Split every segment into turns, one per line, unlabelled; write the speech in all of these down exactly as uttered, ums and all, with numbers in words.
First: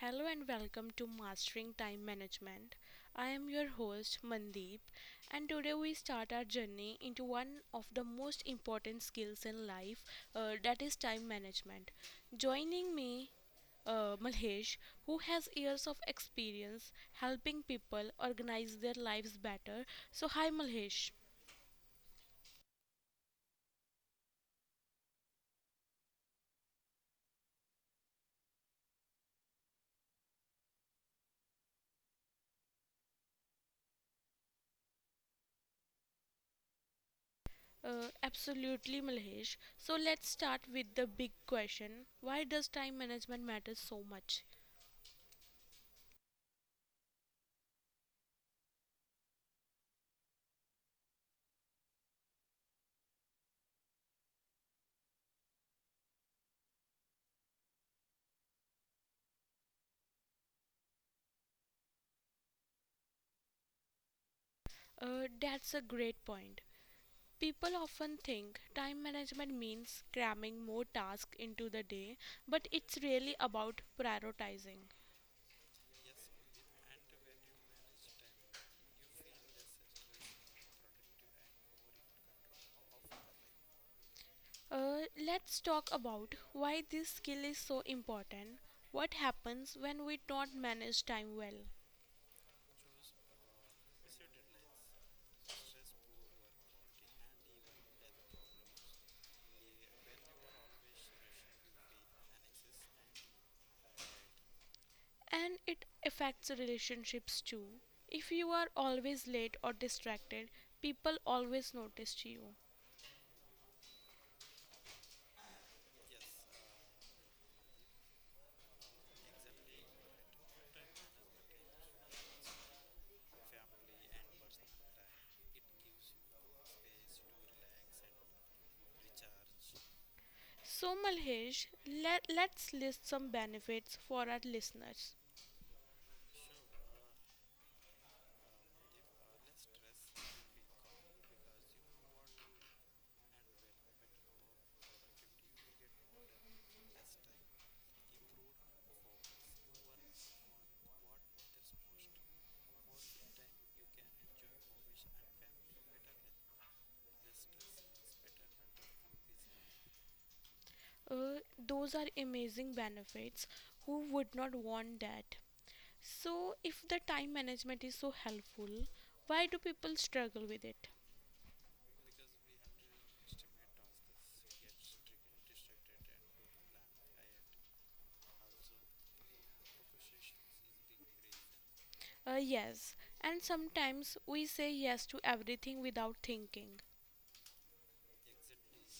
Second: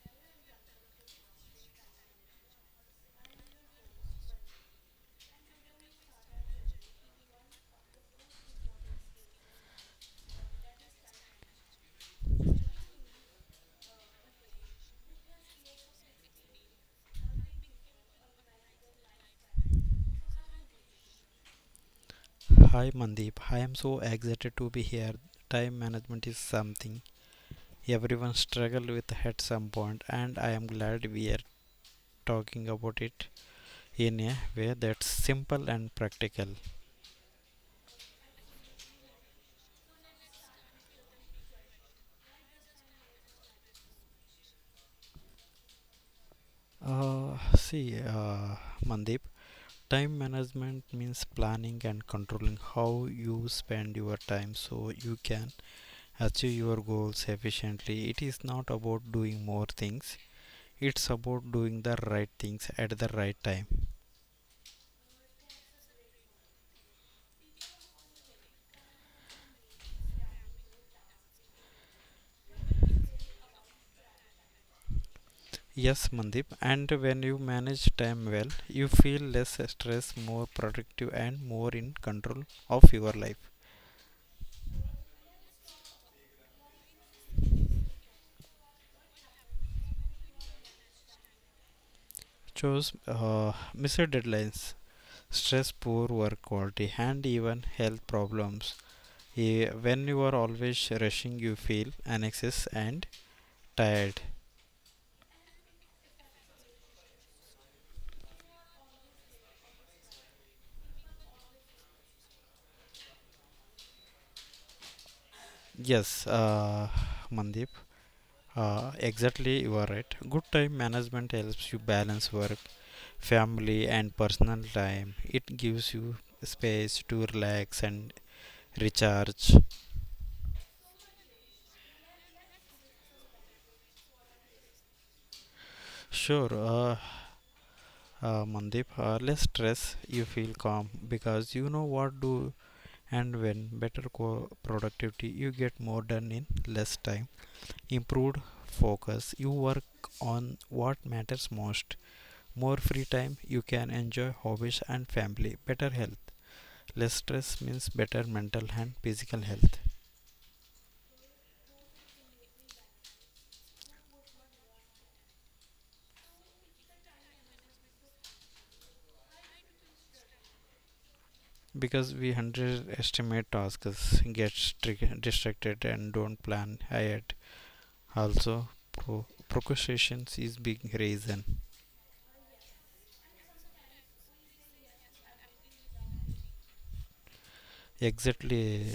Hello and welcome to Mastering Time Management. I am your host Mandeep, and today we start our journey into one of the most important skills in life, uh, that is time management. Joining me, uh, Malhesh, who has years of experience helping people organize their lives better. So, hi Malhesh.
Hi Mandeep, I am so excited to be here. Time management is something everyone struggles with at some point, and I am glad we are talking about it in a way that's simple and practical.
Uh, absolutely, Malhesh. So, let's start with the big question, why does time management matter so much?
Uh, see, uh, Mandeep, time management means planning and controlling how you spend your time so you can achieve your goals efficiently. It is not about doing more things, it's about doing the right things at the right time.
Uh, that's a great point. People often think time management means cramming more tasks into the day, but it's really about prioritizing.
Yes, Mandip, and when you manage time well, you feel less stress, more productive, and more in control of your life.
Uh, let's talk about why this skill is so important, what happens when we don't manage time well,
Choose uh, missed deadlines, stress, poor work quality, and even health problems. Eh, When you are always rushing, you feel anxious and tired.
and it affects relationships too. If you are always late or distracted, people always notice you.
Yes, uh, Mandip. Uh, exactly, you are right. Good time management helps you balance work, family, and personal time. It gives you space to relax and recharge.
So, Malhesh, let, let's list some benefits for our listeners.
Sure, uh, uh, Mandeep, uh, less stress, you feel calm because you know what do and when. Better co- productivity, you get more done in less time. Improved focus, you work on what matters most. More free time, you can enjoy hobbies and family. Better health, less stress means better mental and physical health
Uh, those are amazing benefits. Who would not want that? So, if the time management is so helpful, why do people struggle with it?
because we underestimate tasks, get distracted and don't plan ahead. Also pro- procrastination is big reason.
Uh, yes, and sometimes we say yes to everything without thinking.
Exactly,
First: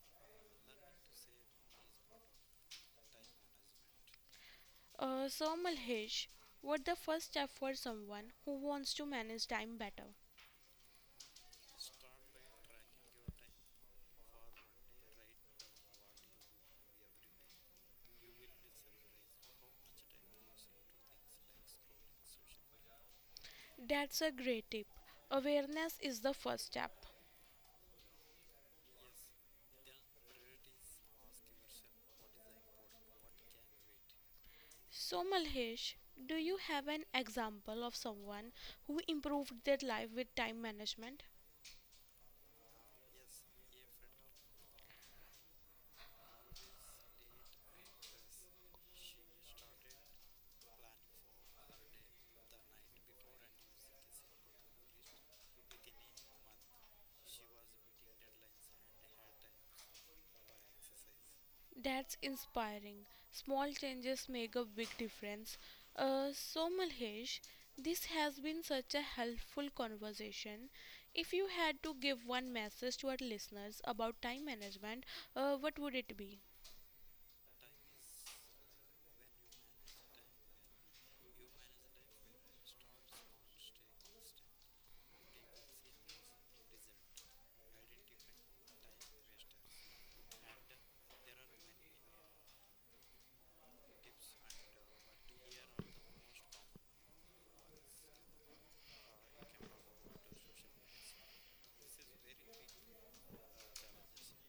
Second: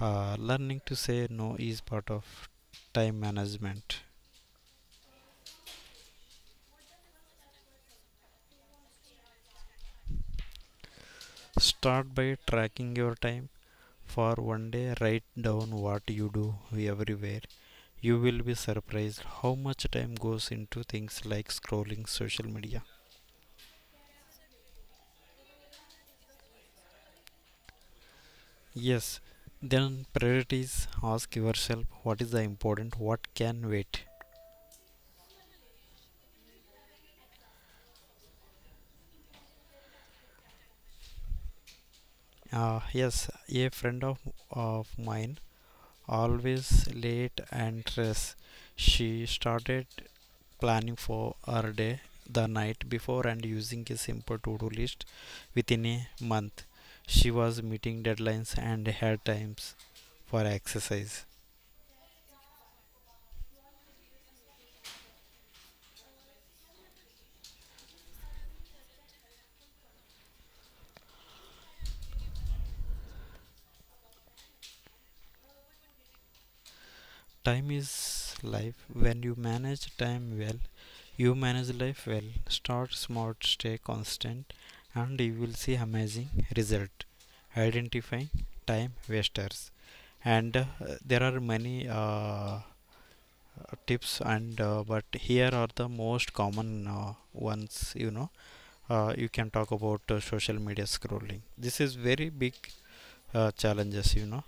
uh, learning to say no is part of time management.
Uh, so, Malhesh, what the first step for someone who wants to manage time better?
Start by tracking your time for one day, write down what you do everywhere. You will be surprised how much time goes into things like scrolling social media.
That's a great tip. Awareness is the first step.
Yes, then priorities. Ask yourself what is the important, what can wait.
So, Malhesh, do you have an example of someone who improved their life with time management?
Uh, yes, a friend of, of mine always late and stressed. She started planning for her day the night before and using a simple to-do list. Within a month, she was meeting deadlines and had times for exercise.
That's inspiring. Small changes make a big difference. Uh, so, Malhesh, this has been such a helpful conversation. If you had to give one message to our listeners about time management, uh, what would it be?
Time is life. When you manage time well, you manage life well. Start smart, stay constant, and you will see amazing result. Identifying time wasters, and uh, there are many uh, tips, and uh, but here are the most common uh, ones. You know, uh, you can talk about uh, social media scrolling. This is very big uh, challenges, you know,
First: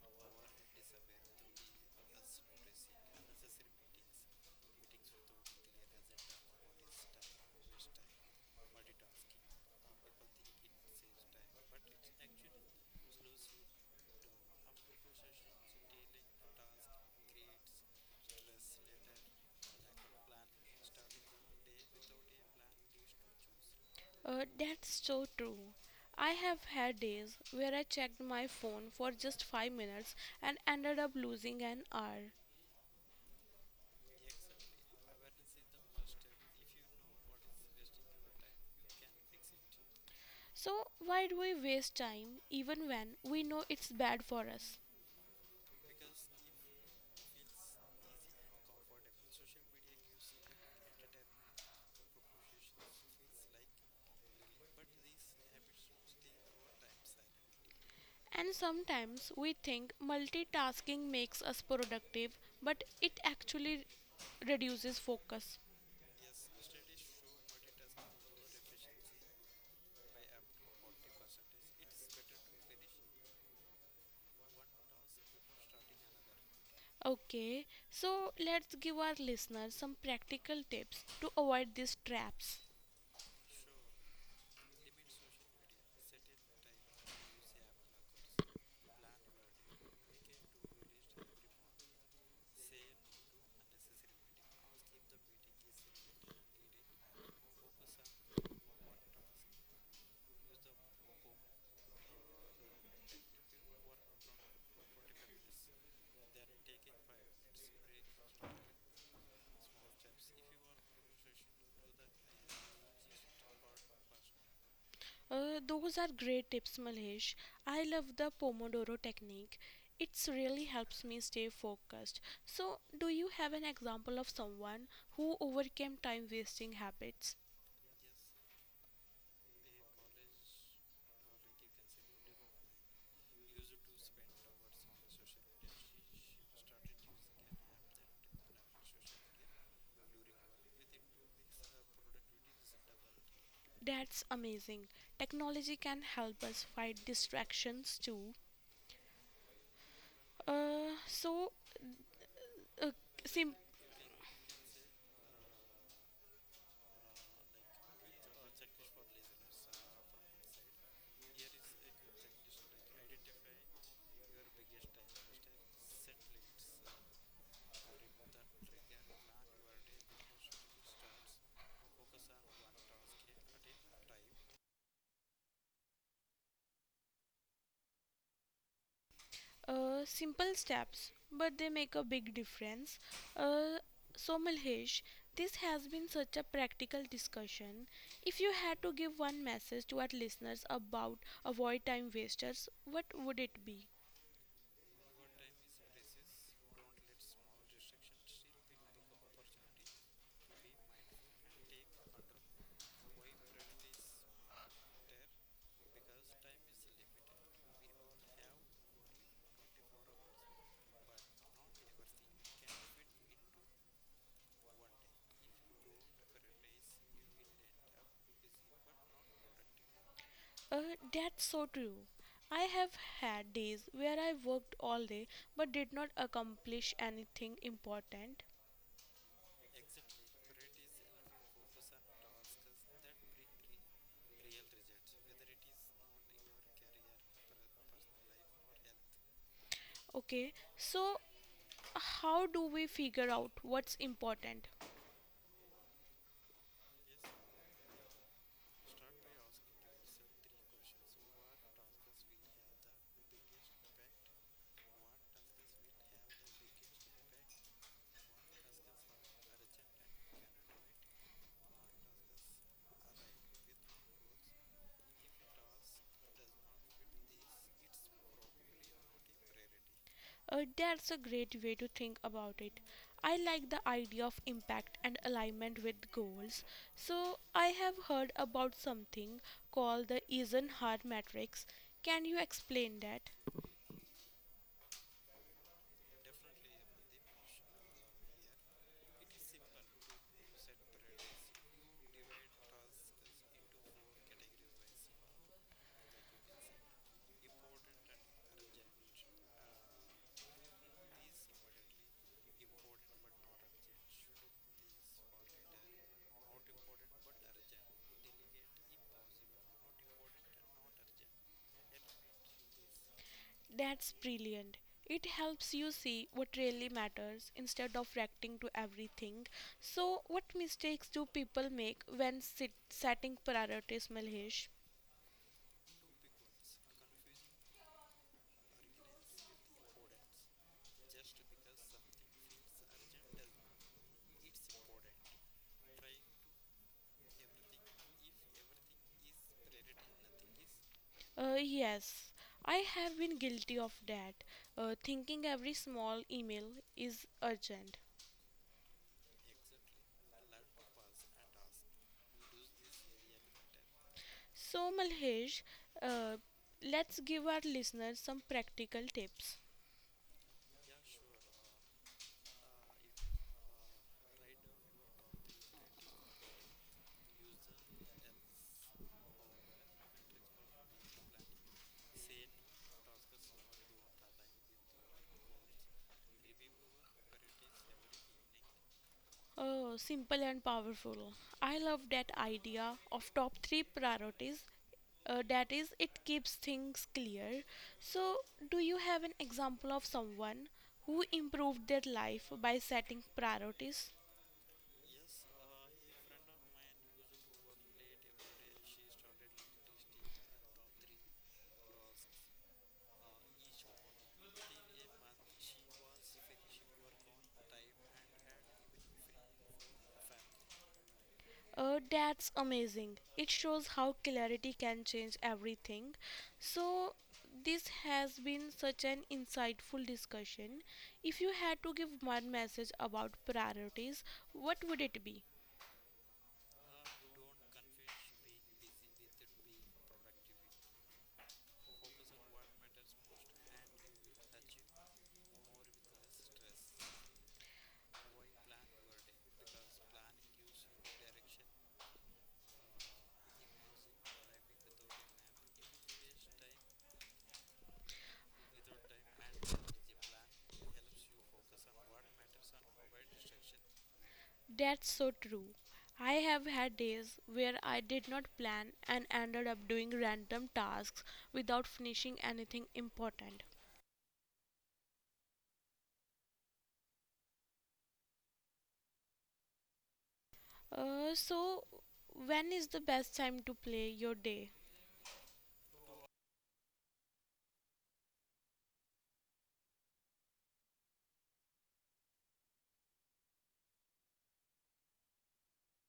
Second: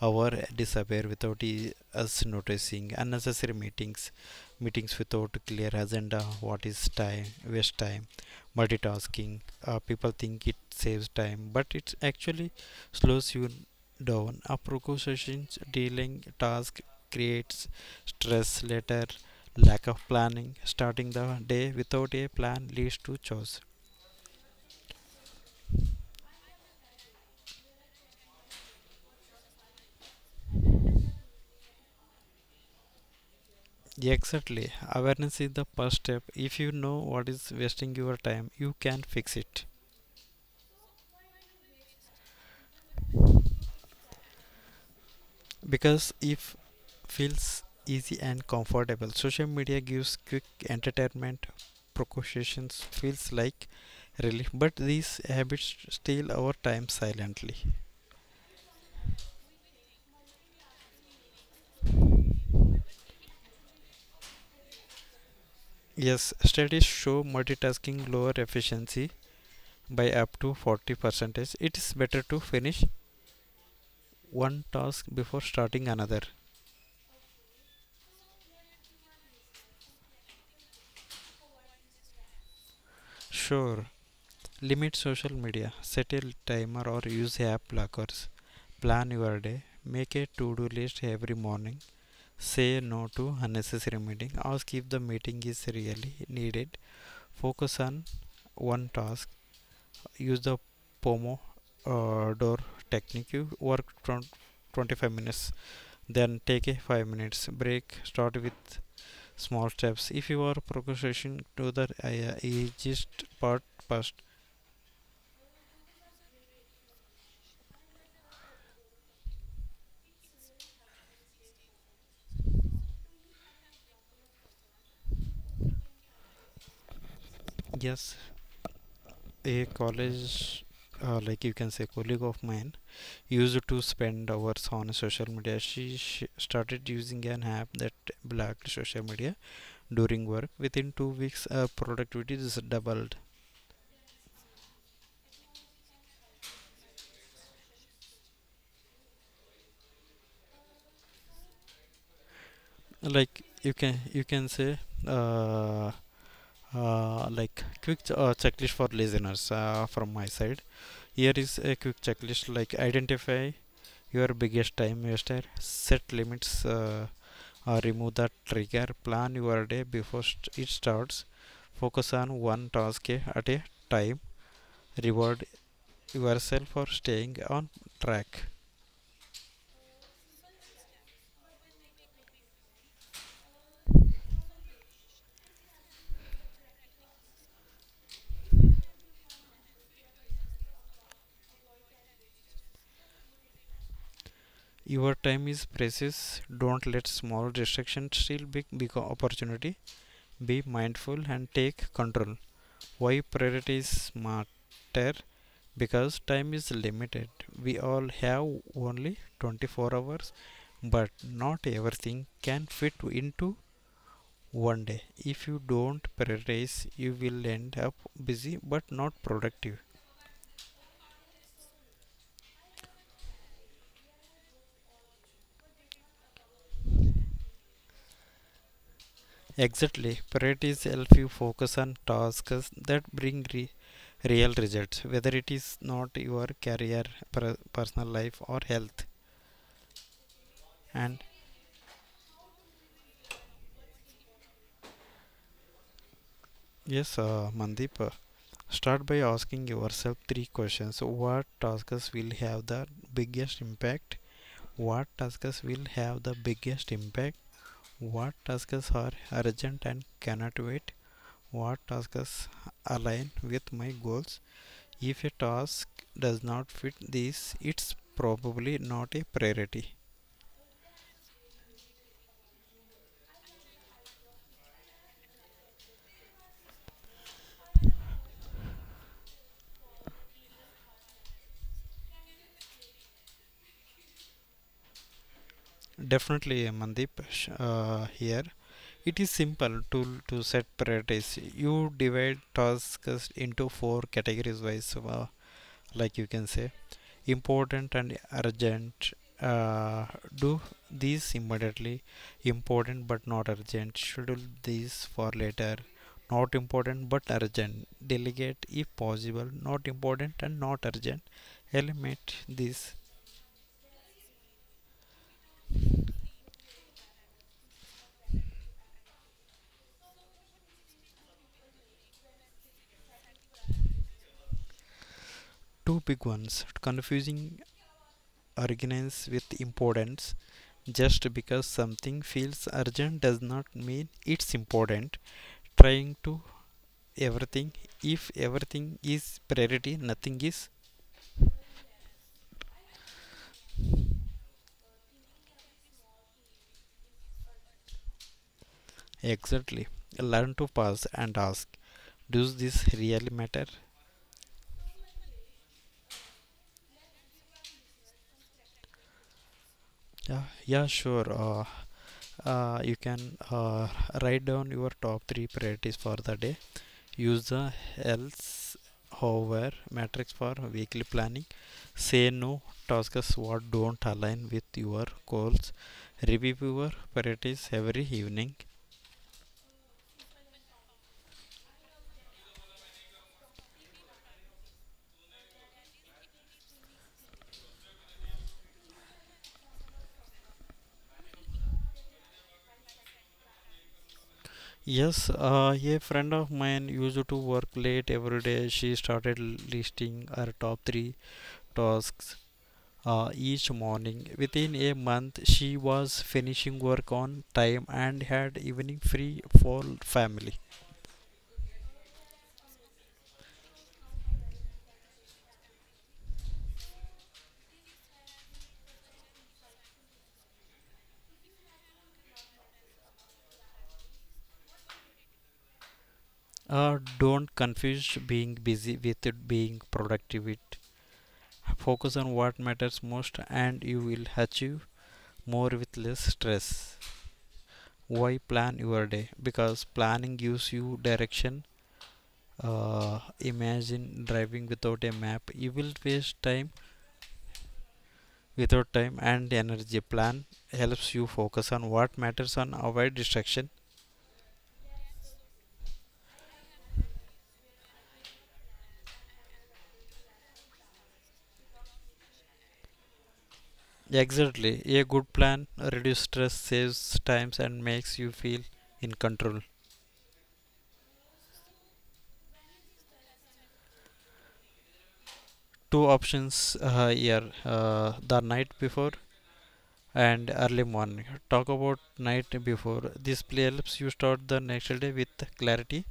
our disappear without e- us noticing. Unnecessary meetings, meetings without clear agenda, what is time waste time. Multitasking, uh, people think it saves time but it actually slows you down. A procrastinations dealing task creates stress later. Lack of planning, starting the day without a plan leads to chaos.
Uh, that's so true. I have had days where I checked my phone for just five minutes and ended up losing an hour.
Yeah, exactly. Awareness is the first step. If you know what is wasting your time, you can fix it.
So, why do we waste time even when we know it's bad for us?
Because if feels easy and comfortable, social media gives quick entertainment. Precautions feels like relief, but these habits steal our time silently.
And sometimes we think multitasking makes us productive, but it actually reduces focus.
Yes, studies show multitasking lower efficiency by up to forty. It It is better to finish one task before starting another.
Okay, so let's give our listeners some practical tips to avoid these traps.
Sure, limit social media, set a timer or use app blockers. Plan your day, make a to do list every morning, say no to unnecessary meeting, ask if the meeting is really needed, focus on one task, use the Pomodoro technique, you work from twenty-five minutes, then take a five minutes break, start with small steps. If you are procrastinating, do the uh, easiest part first.
Uh, those are great tips, Malhesh. I love the Pomodoro technique. It's really helps me stay focused. So, do you have an example of someone who overcame time wasting habits?
Yes, a college uh, like you can say colleague of mine used to spend hours on social media. She, she started using an app that blocked social media during work. Within two weeks her productivity is doubled.
That's amazing. Technology can help us fight distractions too. Uh, so, uh,
Like
simple
you can you can say, uh, uh, like quick ch- uh, checklist for listeners uh, from my side, here is a quick checklist: like identify your biggest time waster, set limits uh, or remove that trigger, plan your day before it starts, focus on one task at a time, reward yourself for staying on track.
Uh, simple steps, but they make a big difference. Uh, so, Milhesh, this has been such a practical discussion. If you had to give one message to our listeners about avoid time wasters, what would it be?
Your time is precious, don't let small distractions steal big big opportunity. Be mindful and take control. Why priority is smarter? Because time is limited, we all have only twenty-four hours, but not everything can fit into one day. If you don't prioritize, you will end up busy but not productive.
Uh, that's so true. I have had days where I worked all day but did not accomplish anything important.
Exactly, priorities help you focus on tasks that bring re- real results, whether it is not your career, per- personal life, or health.
Okay, so
And
how do we figure out what's important?
yes, uh, Mandeep, uh, start by asking yourself three questions. What tasks will have the biggest impact? What tasks will have the biggest impact? What tasks are urgent and cannot wait? What tasks align with my goals? If a task does not fit these, it's probably not a priority.
Uh, that's a great way to think about it. I like the idea of impact and alignment with goals. So, I have heard about something called the Eisenhower matrix. Can you explain that?
Definitely, Mandip, uh, here. It is simple to, to set priorities. You divide tasks into four categories wise, uh, like you can say important and urgent, uh, do these immediately. Important but not urgent, schedule these for later. Not important but urgent, delegate if possible. Not important and not urgent, eliminate these.
That's brilliant. It helps you see what really matters instead of reacting to everything. So, what mistakes do people make when sit- setting priorities, Malhesh?
Two big ones: confusing urgency with importance, just because something feels urgent does not mean it's important. Trying to everything, if everything is priority nothing is.
Uh, yes, I have been guilty of that, uh, thinking every small email is urgent.
Exactly. Learn to pause and ask, does this really matter?
So, Malhesh, uh, let's give our listeners some practical tips.
Yeah, yeah, sure. Uh, uh, you can uh, write down your top three priorities for the day. Use the else, however, matrix for weekly planning. Say no tasks what don't align with your goals. Review your priorities every evening.
Oh, simple and powerful. I love that idea of top three priorities. Uh, that is, it keeps things clear. So, do you have an example of someone who improved their life by setting priorities?
Yes, uh, a friend of mine used to work late every day. She started listing her top three tasks uh, each morning. Within a month, she was finishing work on time and had evening free for family.
Uh, that's amazing. It shows how clarity can change everything. So, this has been such an insightful discussion. If you had to give one message about priorities, what would it be?
Uh, don't confuse being busy with being productive. It- focus on what matters most, and you will achieve more with less stress. Why plan your day? Because planning gives you direction. Uh, imagine driving without a map. You will waste time without time and energy. Plan helps you focus on what matters and avoid distraction.
That's so true. I have had days where I did not plan and ended up doing random tasks without finishing anything important.
Exactly, a good plan reduces stress, saves times and makes you feel in control.
Uh, so, when is the best time to play your day?
Two options uh, here, uh, the night before and early morning. Talk about night before, this play helps you start the next day with clarity.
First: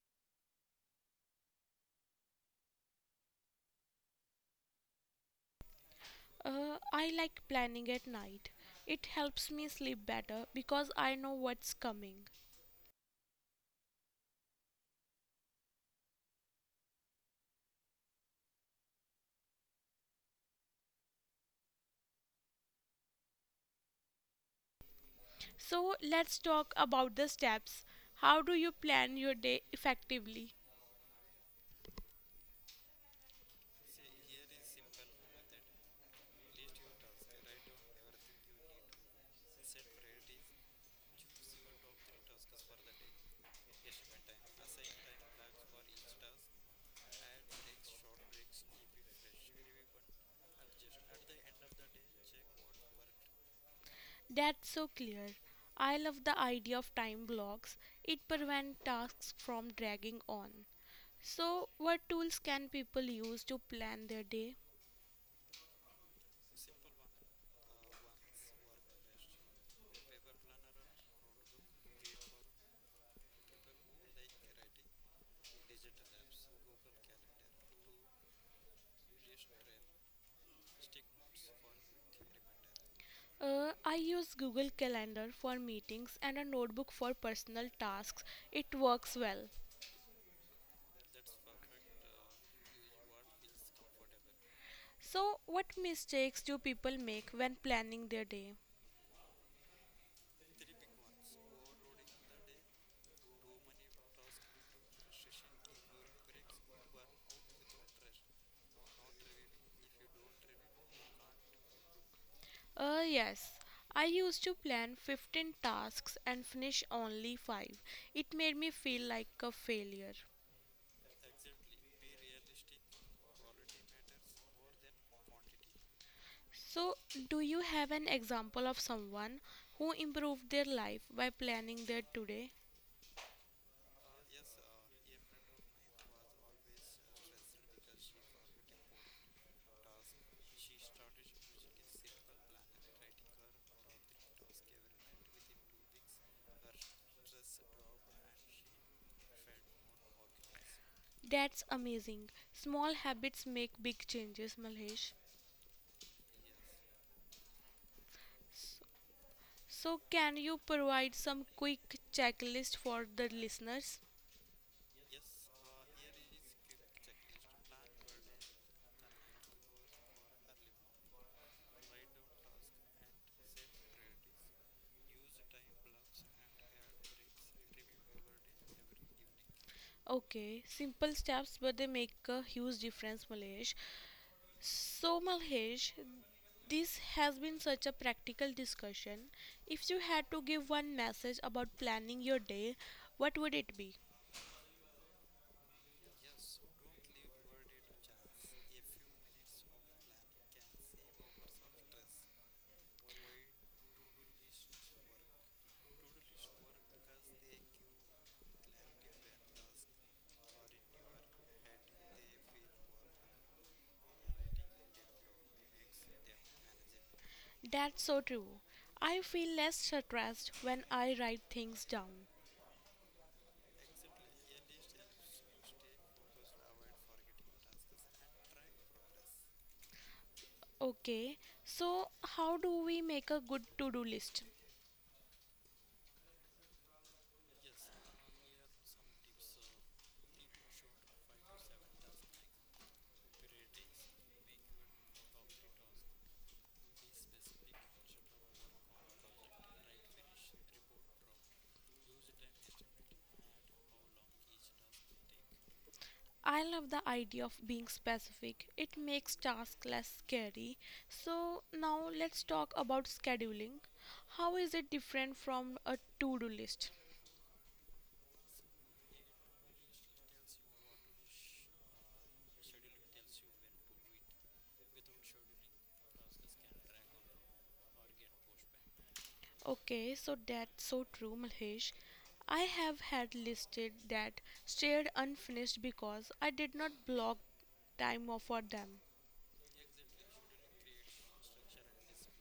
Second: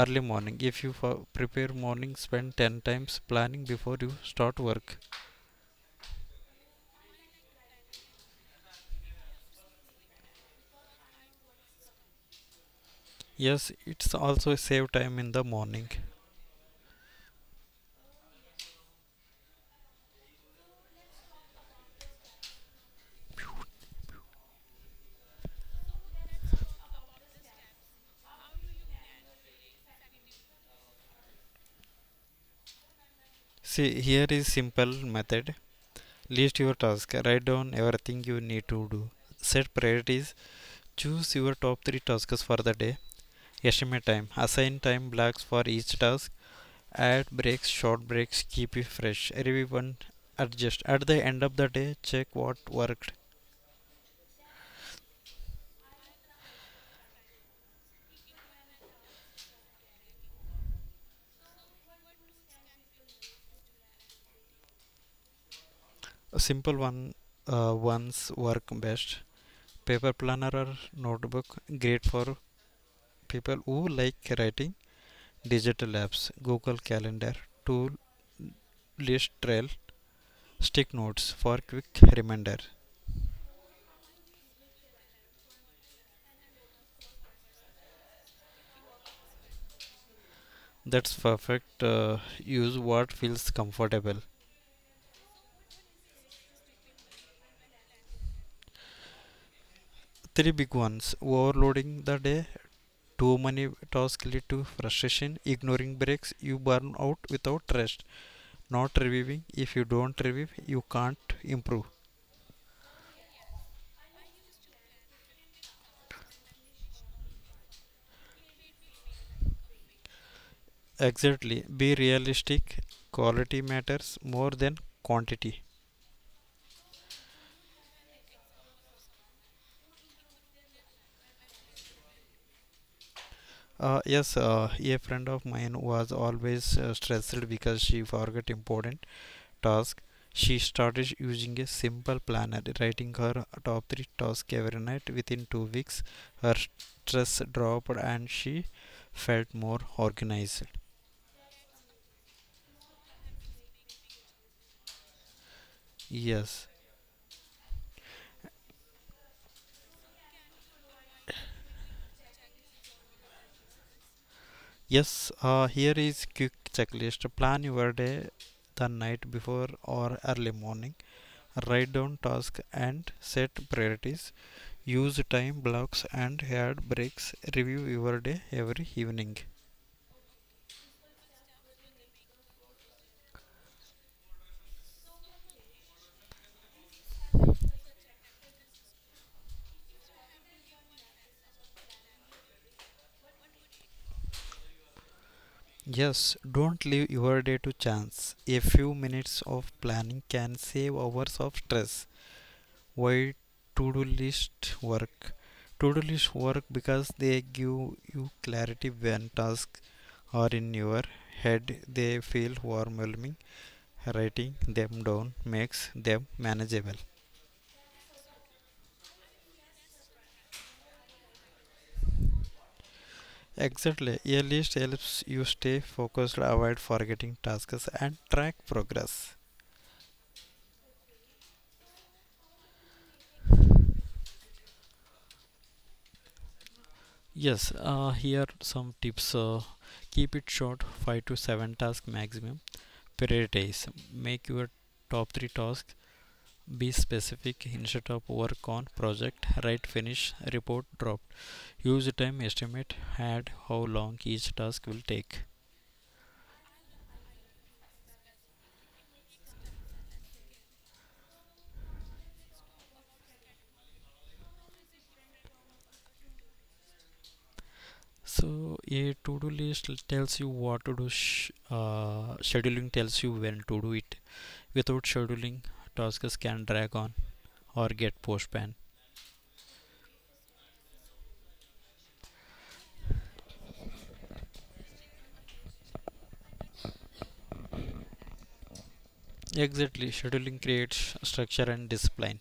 Early morning, if you prepare morning, spend ten times planning before you start work.
Uh, I like planning at night. It helps me sleep better because I know what's coming.
Yes, it's also save time in the morning.
So let's talk about the steps. How do you plan your day effectively?
See, here is simple method. List your task. Write down everything you need to do. Set priorities. Choose your top three tasks for the day. Estimate time. Assign time blocks for each task. Add breaks, short breaks. Keep it fresh. Review and adjust. At the end of the day, check what worked.
That's so clear. I love the idea of time blocks. It prevents tasks from dragging on. So, what tools can people use to plan their day?
A simple one uh, ones work best. Paper planner or notebook. Great for people who like writing. Digital apps. Google Calendar. Tool list trail. Stick notes for quick reminder.
Uh, I use Google Calendar for meetings and a notebook for personal tasks. It works well.
That's perfect. Uh, use what feels comfortable.
So, what mistakes do people make when planning their day?
Three big ones: overloading the day, too many tasks lead to frustration; ignoring breaks, you burn out without rest; not reviewing. If you don't review, you can't improve.
Uh, yes. I used to plan fifteen tasks and finish only five. It made me feel like a failure.
Exactly. Be realistic. Quality matters more than quantity.
So, do you have an example of someone who improved their life by planning their today?
Uh, yes, uh, a friend of mine was always uh, stressed because she forgot important task. She started using a simple planner, writing her top three tasks every night. Within two weeks, her stress dropped and she felt more organized.
That's amazing. Small habits make big changes, Malhesh.
Yes.
So, so can you provide some quick checklist for the listeners?
Yes, uh, here is quick checklist. Plan your day the night before or early morning. Write down tasks and set priorities. Use time blocks and add breaks. Review your day every evening.
Okay, simple steps, but they make a huge difference, Malesh. So, Malesh, this has been such a practical discussion. If you had to give one message about planning your day, what would it be?
Yes, don't leave your day to chance. A few minutes of planning can save hours of stress. Why to do list work? To do list work because they give you clarity. When tasks are in your head, they feel overwhelming. Writing them down makes them manageable.
That's so true. I feel less stressed when I write things down.
Exactly, a list helps you stay focused, avoid forgetting tasks, and track progress.
Okay, so how do we make a good to do list?
Yes, uh, here some tips. Uh, keep it short, five to seven tasks maximum. Prioritize. Make your top three tasks. Be specific, instead of work on project, write, finish, report, drop. Use a time estimate, add how long each task will take.
I love the idea of being specific. It makes tasks less scary. So now let's talk about scheduling. How is it different from a to-do list?
So a to-do list l- tells you what to do. Sh- uh, scheduling tells you when to do it. Without scheduling, tasks can drag on or get postponed.
Okay, so that's so true, Mahesh. I have had listed that stayed unfinished because I did not block time off for them.
Exactly, scheduling creates structure and discipline.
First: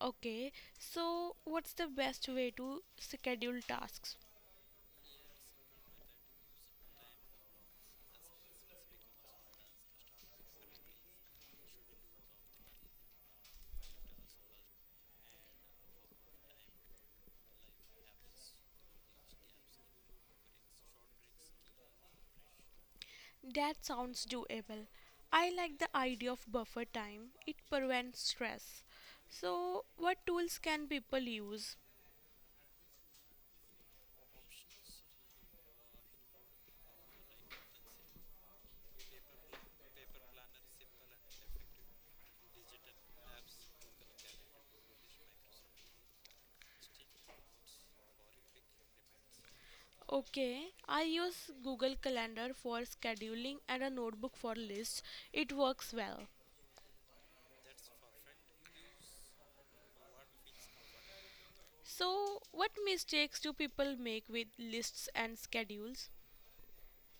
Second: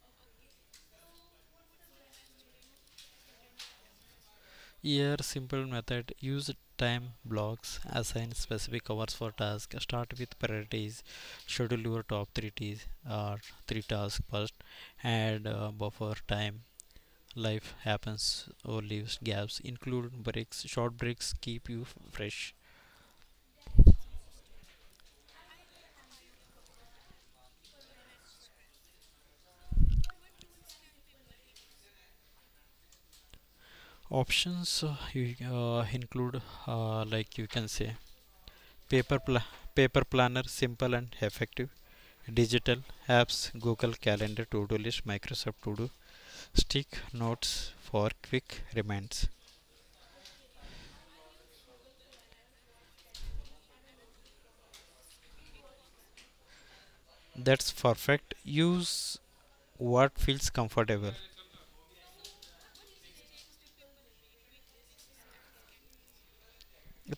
Okay, so what's the best way to schedule tasks?
Here, simple method: use time blocks, assign specific hours for tasks, start with priorities, schedule your top three ts or three tasks first. Add uh, buffer time. Life happens or leaves gaps. Include breaks, short breaks keep you f- fresh.
That sounds doable. I like the idea of buffer time. It prevents stress. So, what tools can people use?
Options uh, you, uh, include uh, like you can say paper pla- paper planner, simple and effective. Digital apps: Google Calendar, to do list, Microsoft to do. Stick notes for quick reminds.
Okay, I use Google Calendar for scheduling and a notebook for lists. It works well.
That's perfect, use what feels comfortable.
So, what mistakes do people make with lists and schedules?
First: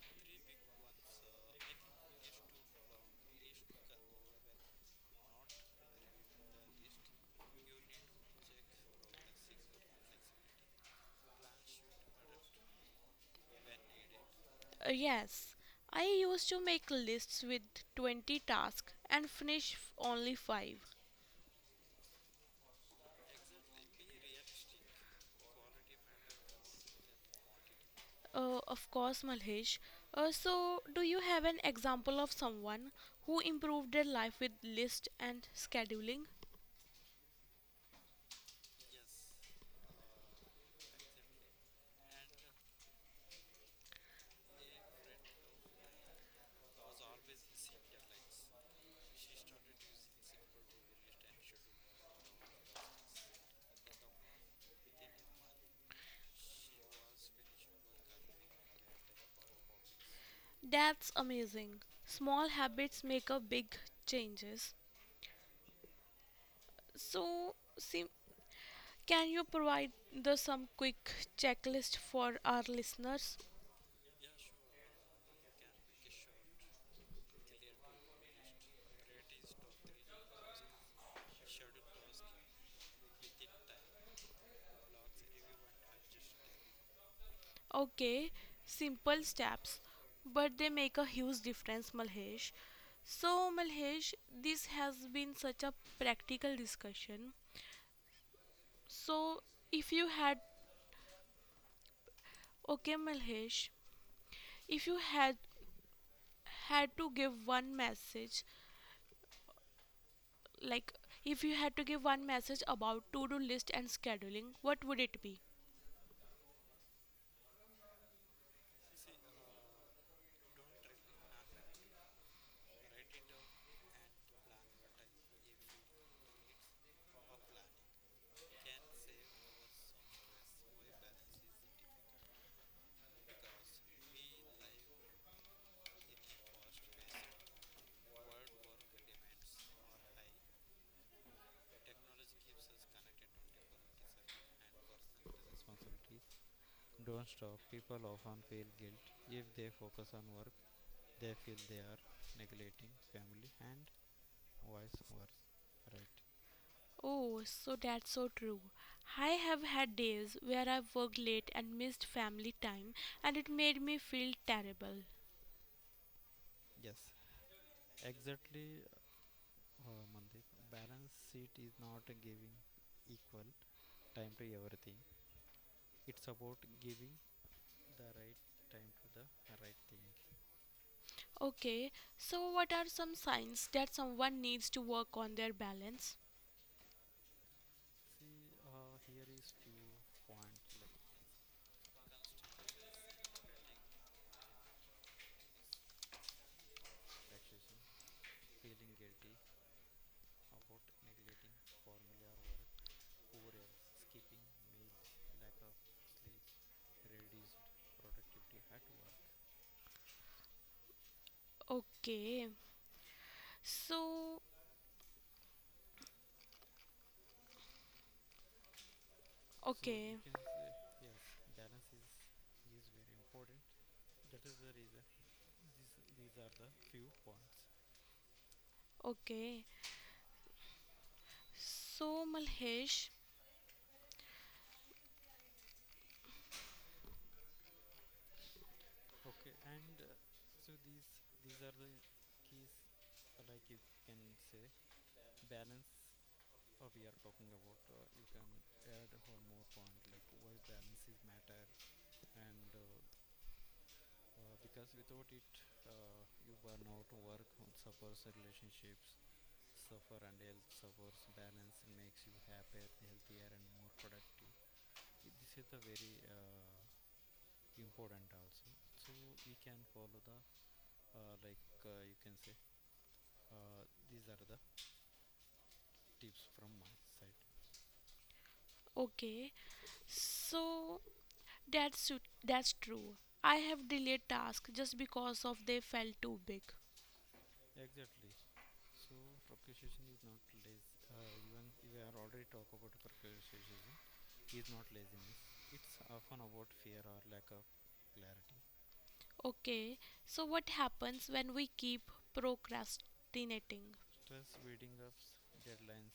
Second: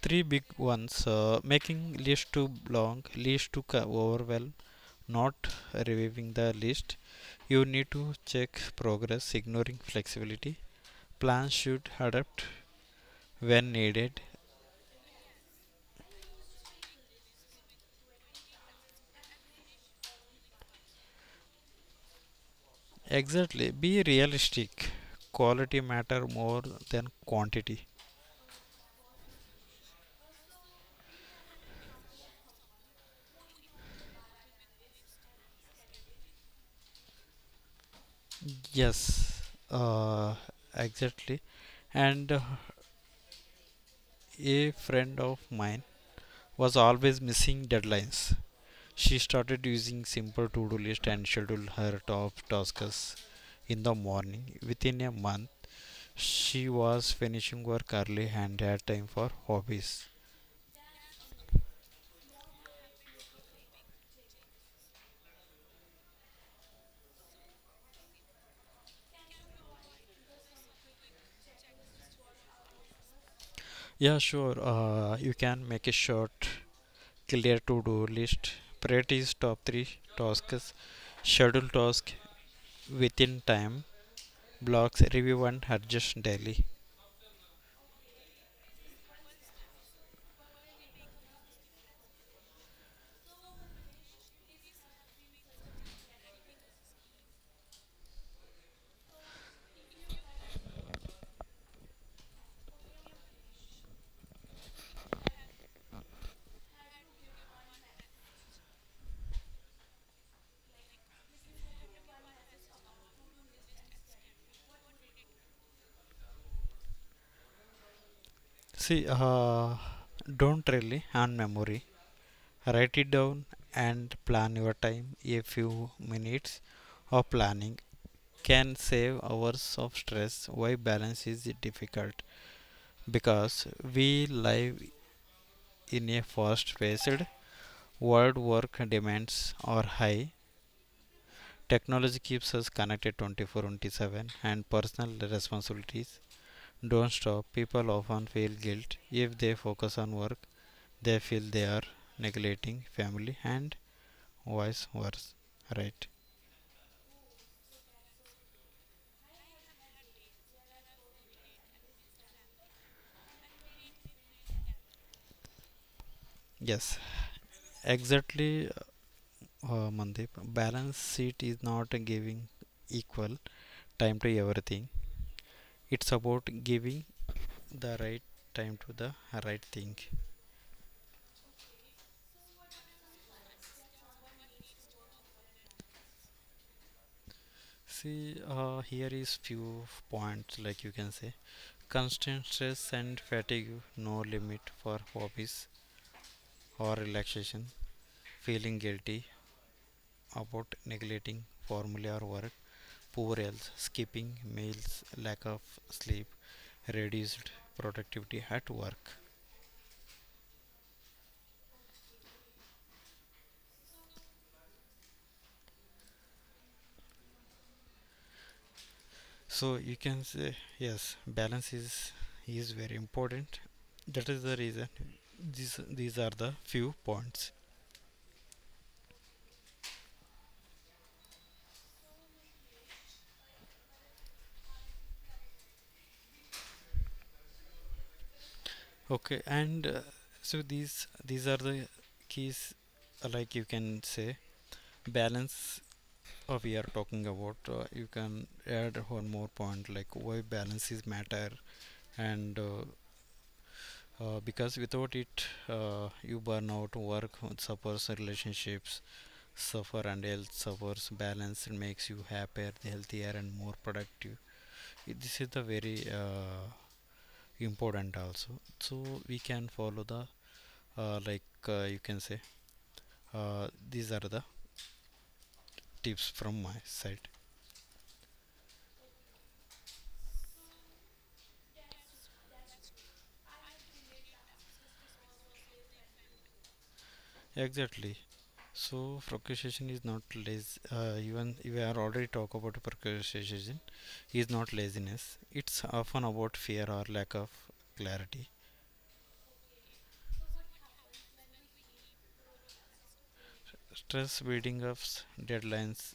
Three big ones: uh, making list too long, list too co- overwhelm; not reviewing the list, you need to check progress; ignoring flexibility, plans should adapt when needed.
Uh, yes, I used to make lists with twenty tasks and finish f- only five.
Exactly, be realistic. Quality matter more than quantity.
Uh, of course, Malhesh. Uh, so, do you have an example of someone who improved their life with list and scheduling?
Yes, uh, exactly. And uh, a friend of mine was always missing deadlines. She started using simple to-do list and scheduled her top tasks in the morning. Within a month, she was finishing work early and had time for hobbies.
That's amazing. Small habits make a big changes. So, sim- can you provide the some quick checklist for our listeners?
Yeah, sure. Uh, you can make a short, clear to-do list. Priorities top three tasks, schedule task within time blocks, review, and adjust daily.
Okay, simple steps, but they make a huge difference, Malhesh. So, Malhesh, this has been such a practical discussion. So, if you had, okay, Malhesh, if you had had to give one message, like if you had to give one message about to-do list and scheduling, what would it be?
See, uh, don't really on memory. Write it down and plan your time. A few minutes of planning can save hours of stress. Why balance is difficult? Because we live in a fast paced world, work demands are high. Technology keeps us connected twenty-four into seven, and personal responsibilities don't stop. People often feel guilt if they focus on work. They feel they are neglecting family and vice versa. Right?
Oh, so that's so true. I have had days where I worked late and missed family time, and it made me feel terrible.
Yes, exactly, uh, Mandip. Balance sheet is not giving equal time to everything. It's about giving the right time to the right thing.
Okay, so what are some signs that someone needs to work on their balance?
See, uh, here is few points, like you can say constant stress and fatigue, no limit for hobbies or relaxation, feeling guilty about neglecting formula or work, poor health, skipping meals, lack of sleep, reduced productivity at work.
Okay, so So
So you
Okay.
can say yes, balance is is very important. That is the reason. These these are the few points.
Okay. So Malhesh,
Okay, and uh, so these these are the keys, uh, like you can say balance, uh, we are talking about. uh, you can add one more point like why balances matter, and uh, uh, because without it uh, you burn out, work suffers, relationships suffer and health suffers. Balance makes you happier, healthier and more productive. This is the very uh, important also, so we can follow the uh, like uh, you can say, uh, these are the tips from my side.
okay. So that's su- that's true. I have delayed tasks just because of they felt too big.
Exactly. So procrastination is not lazy. Uh, even we are already talk about procrastination is not laziness. It's often about fear or lack of clarity.
Okay. So what happens when we keep procrastinating?
Stress building up, deadlines,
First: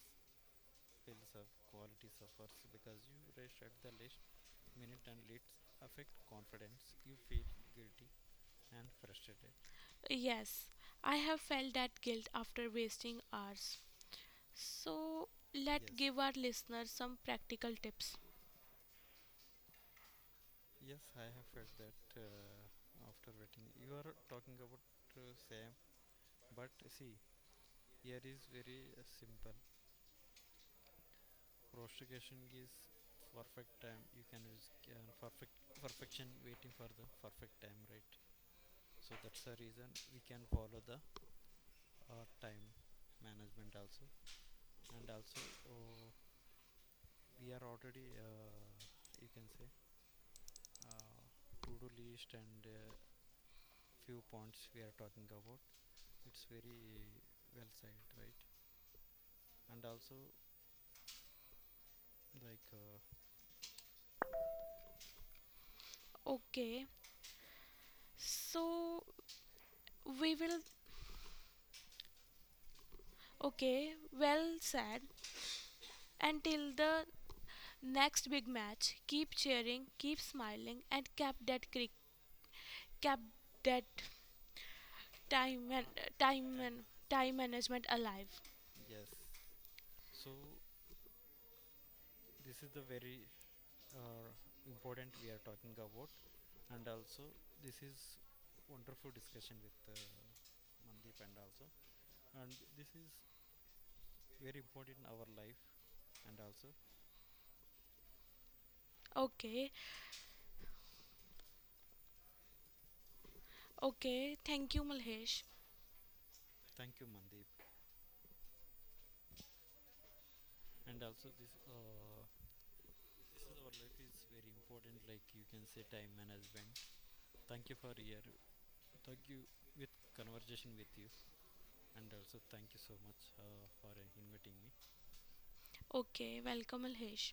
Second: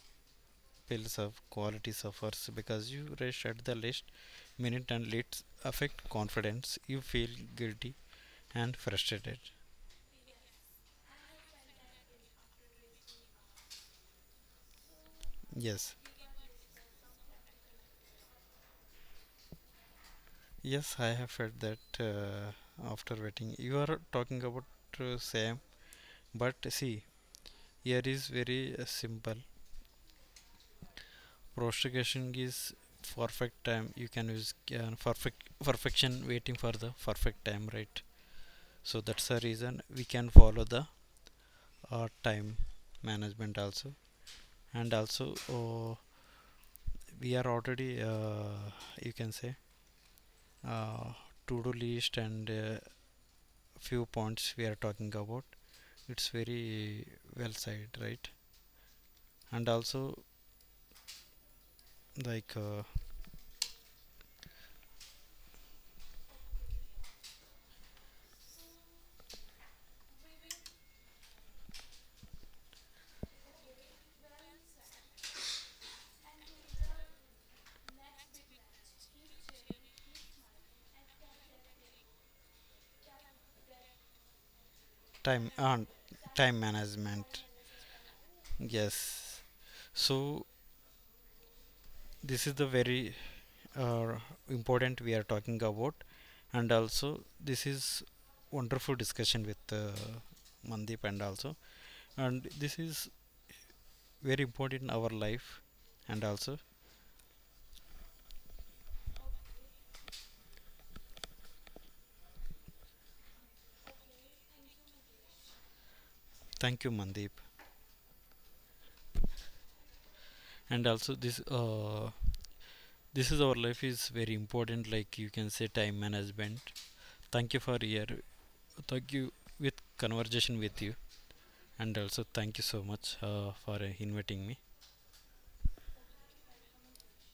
pills up, quality suffers because you rush at the last minute and leads affect confidence. You feel guilty and frustrated.
Yes, I have felt that guilt after wasting hours. So let's
Yes,
give our listeners some practical tips.
yes, I have felt that uh, after waiting. You are talking about uh, same, but see, here is very uh, simple. Prostration is perfect time. You can use uh, perfect perfection waiting for the perfect time, right? So that's the reason we can follow the uh, time management also, and also uh, we are already uh, you can say uh, to-do list and uh, few points we are talking about. It's very well said, right? And also like uh,
Okay, so we will Okay, well said. Until the next big match, keep cheering, keep smiling, and cap that crick, cap that
time
time
and
and
uh, time
time and time
management.
management alive.
Yes. So this is the very uh, important we are talking about, and also this is wonderful discussion with uh, Mandeep, and also, and this is very important in our life, and also
Okay, okay. Thank you, Malhesh.
thank you Mandeep, and also this uh, this is our life is very important. Like you can say time management. Thank you for your thank you with conversation with you, and also thank you so much uh, for uh, inviting me.
Okay, welcome, Malhesh.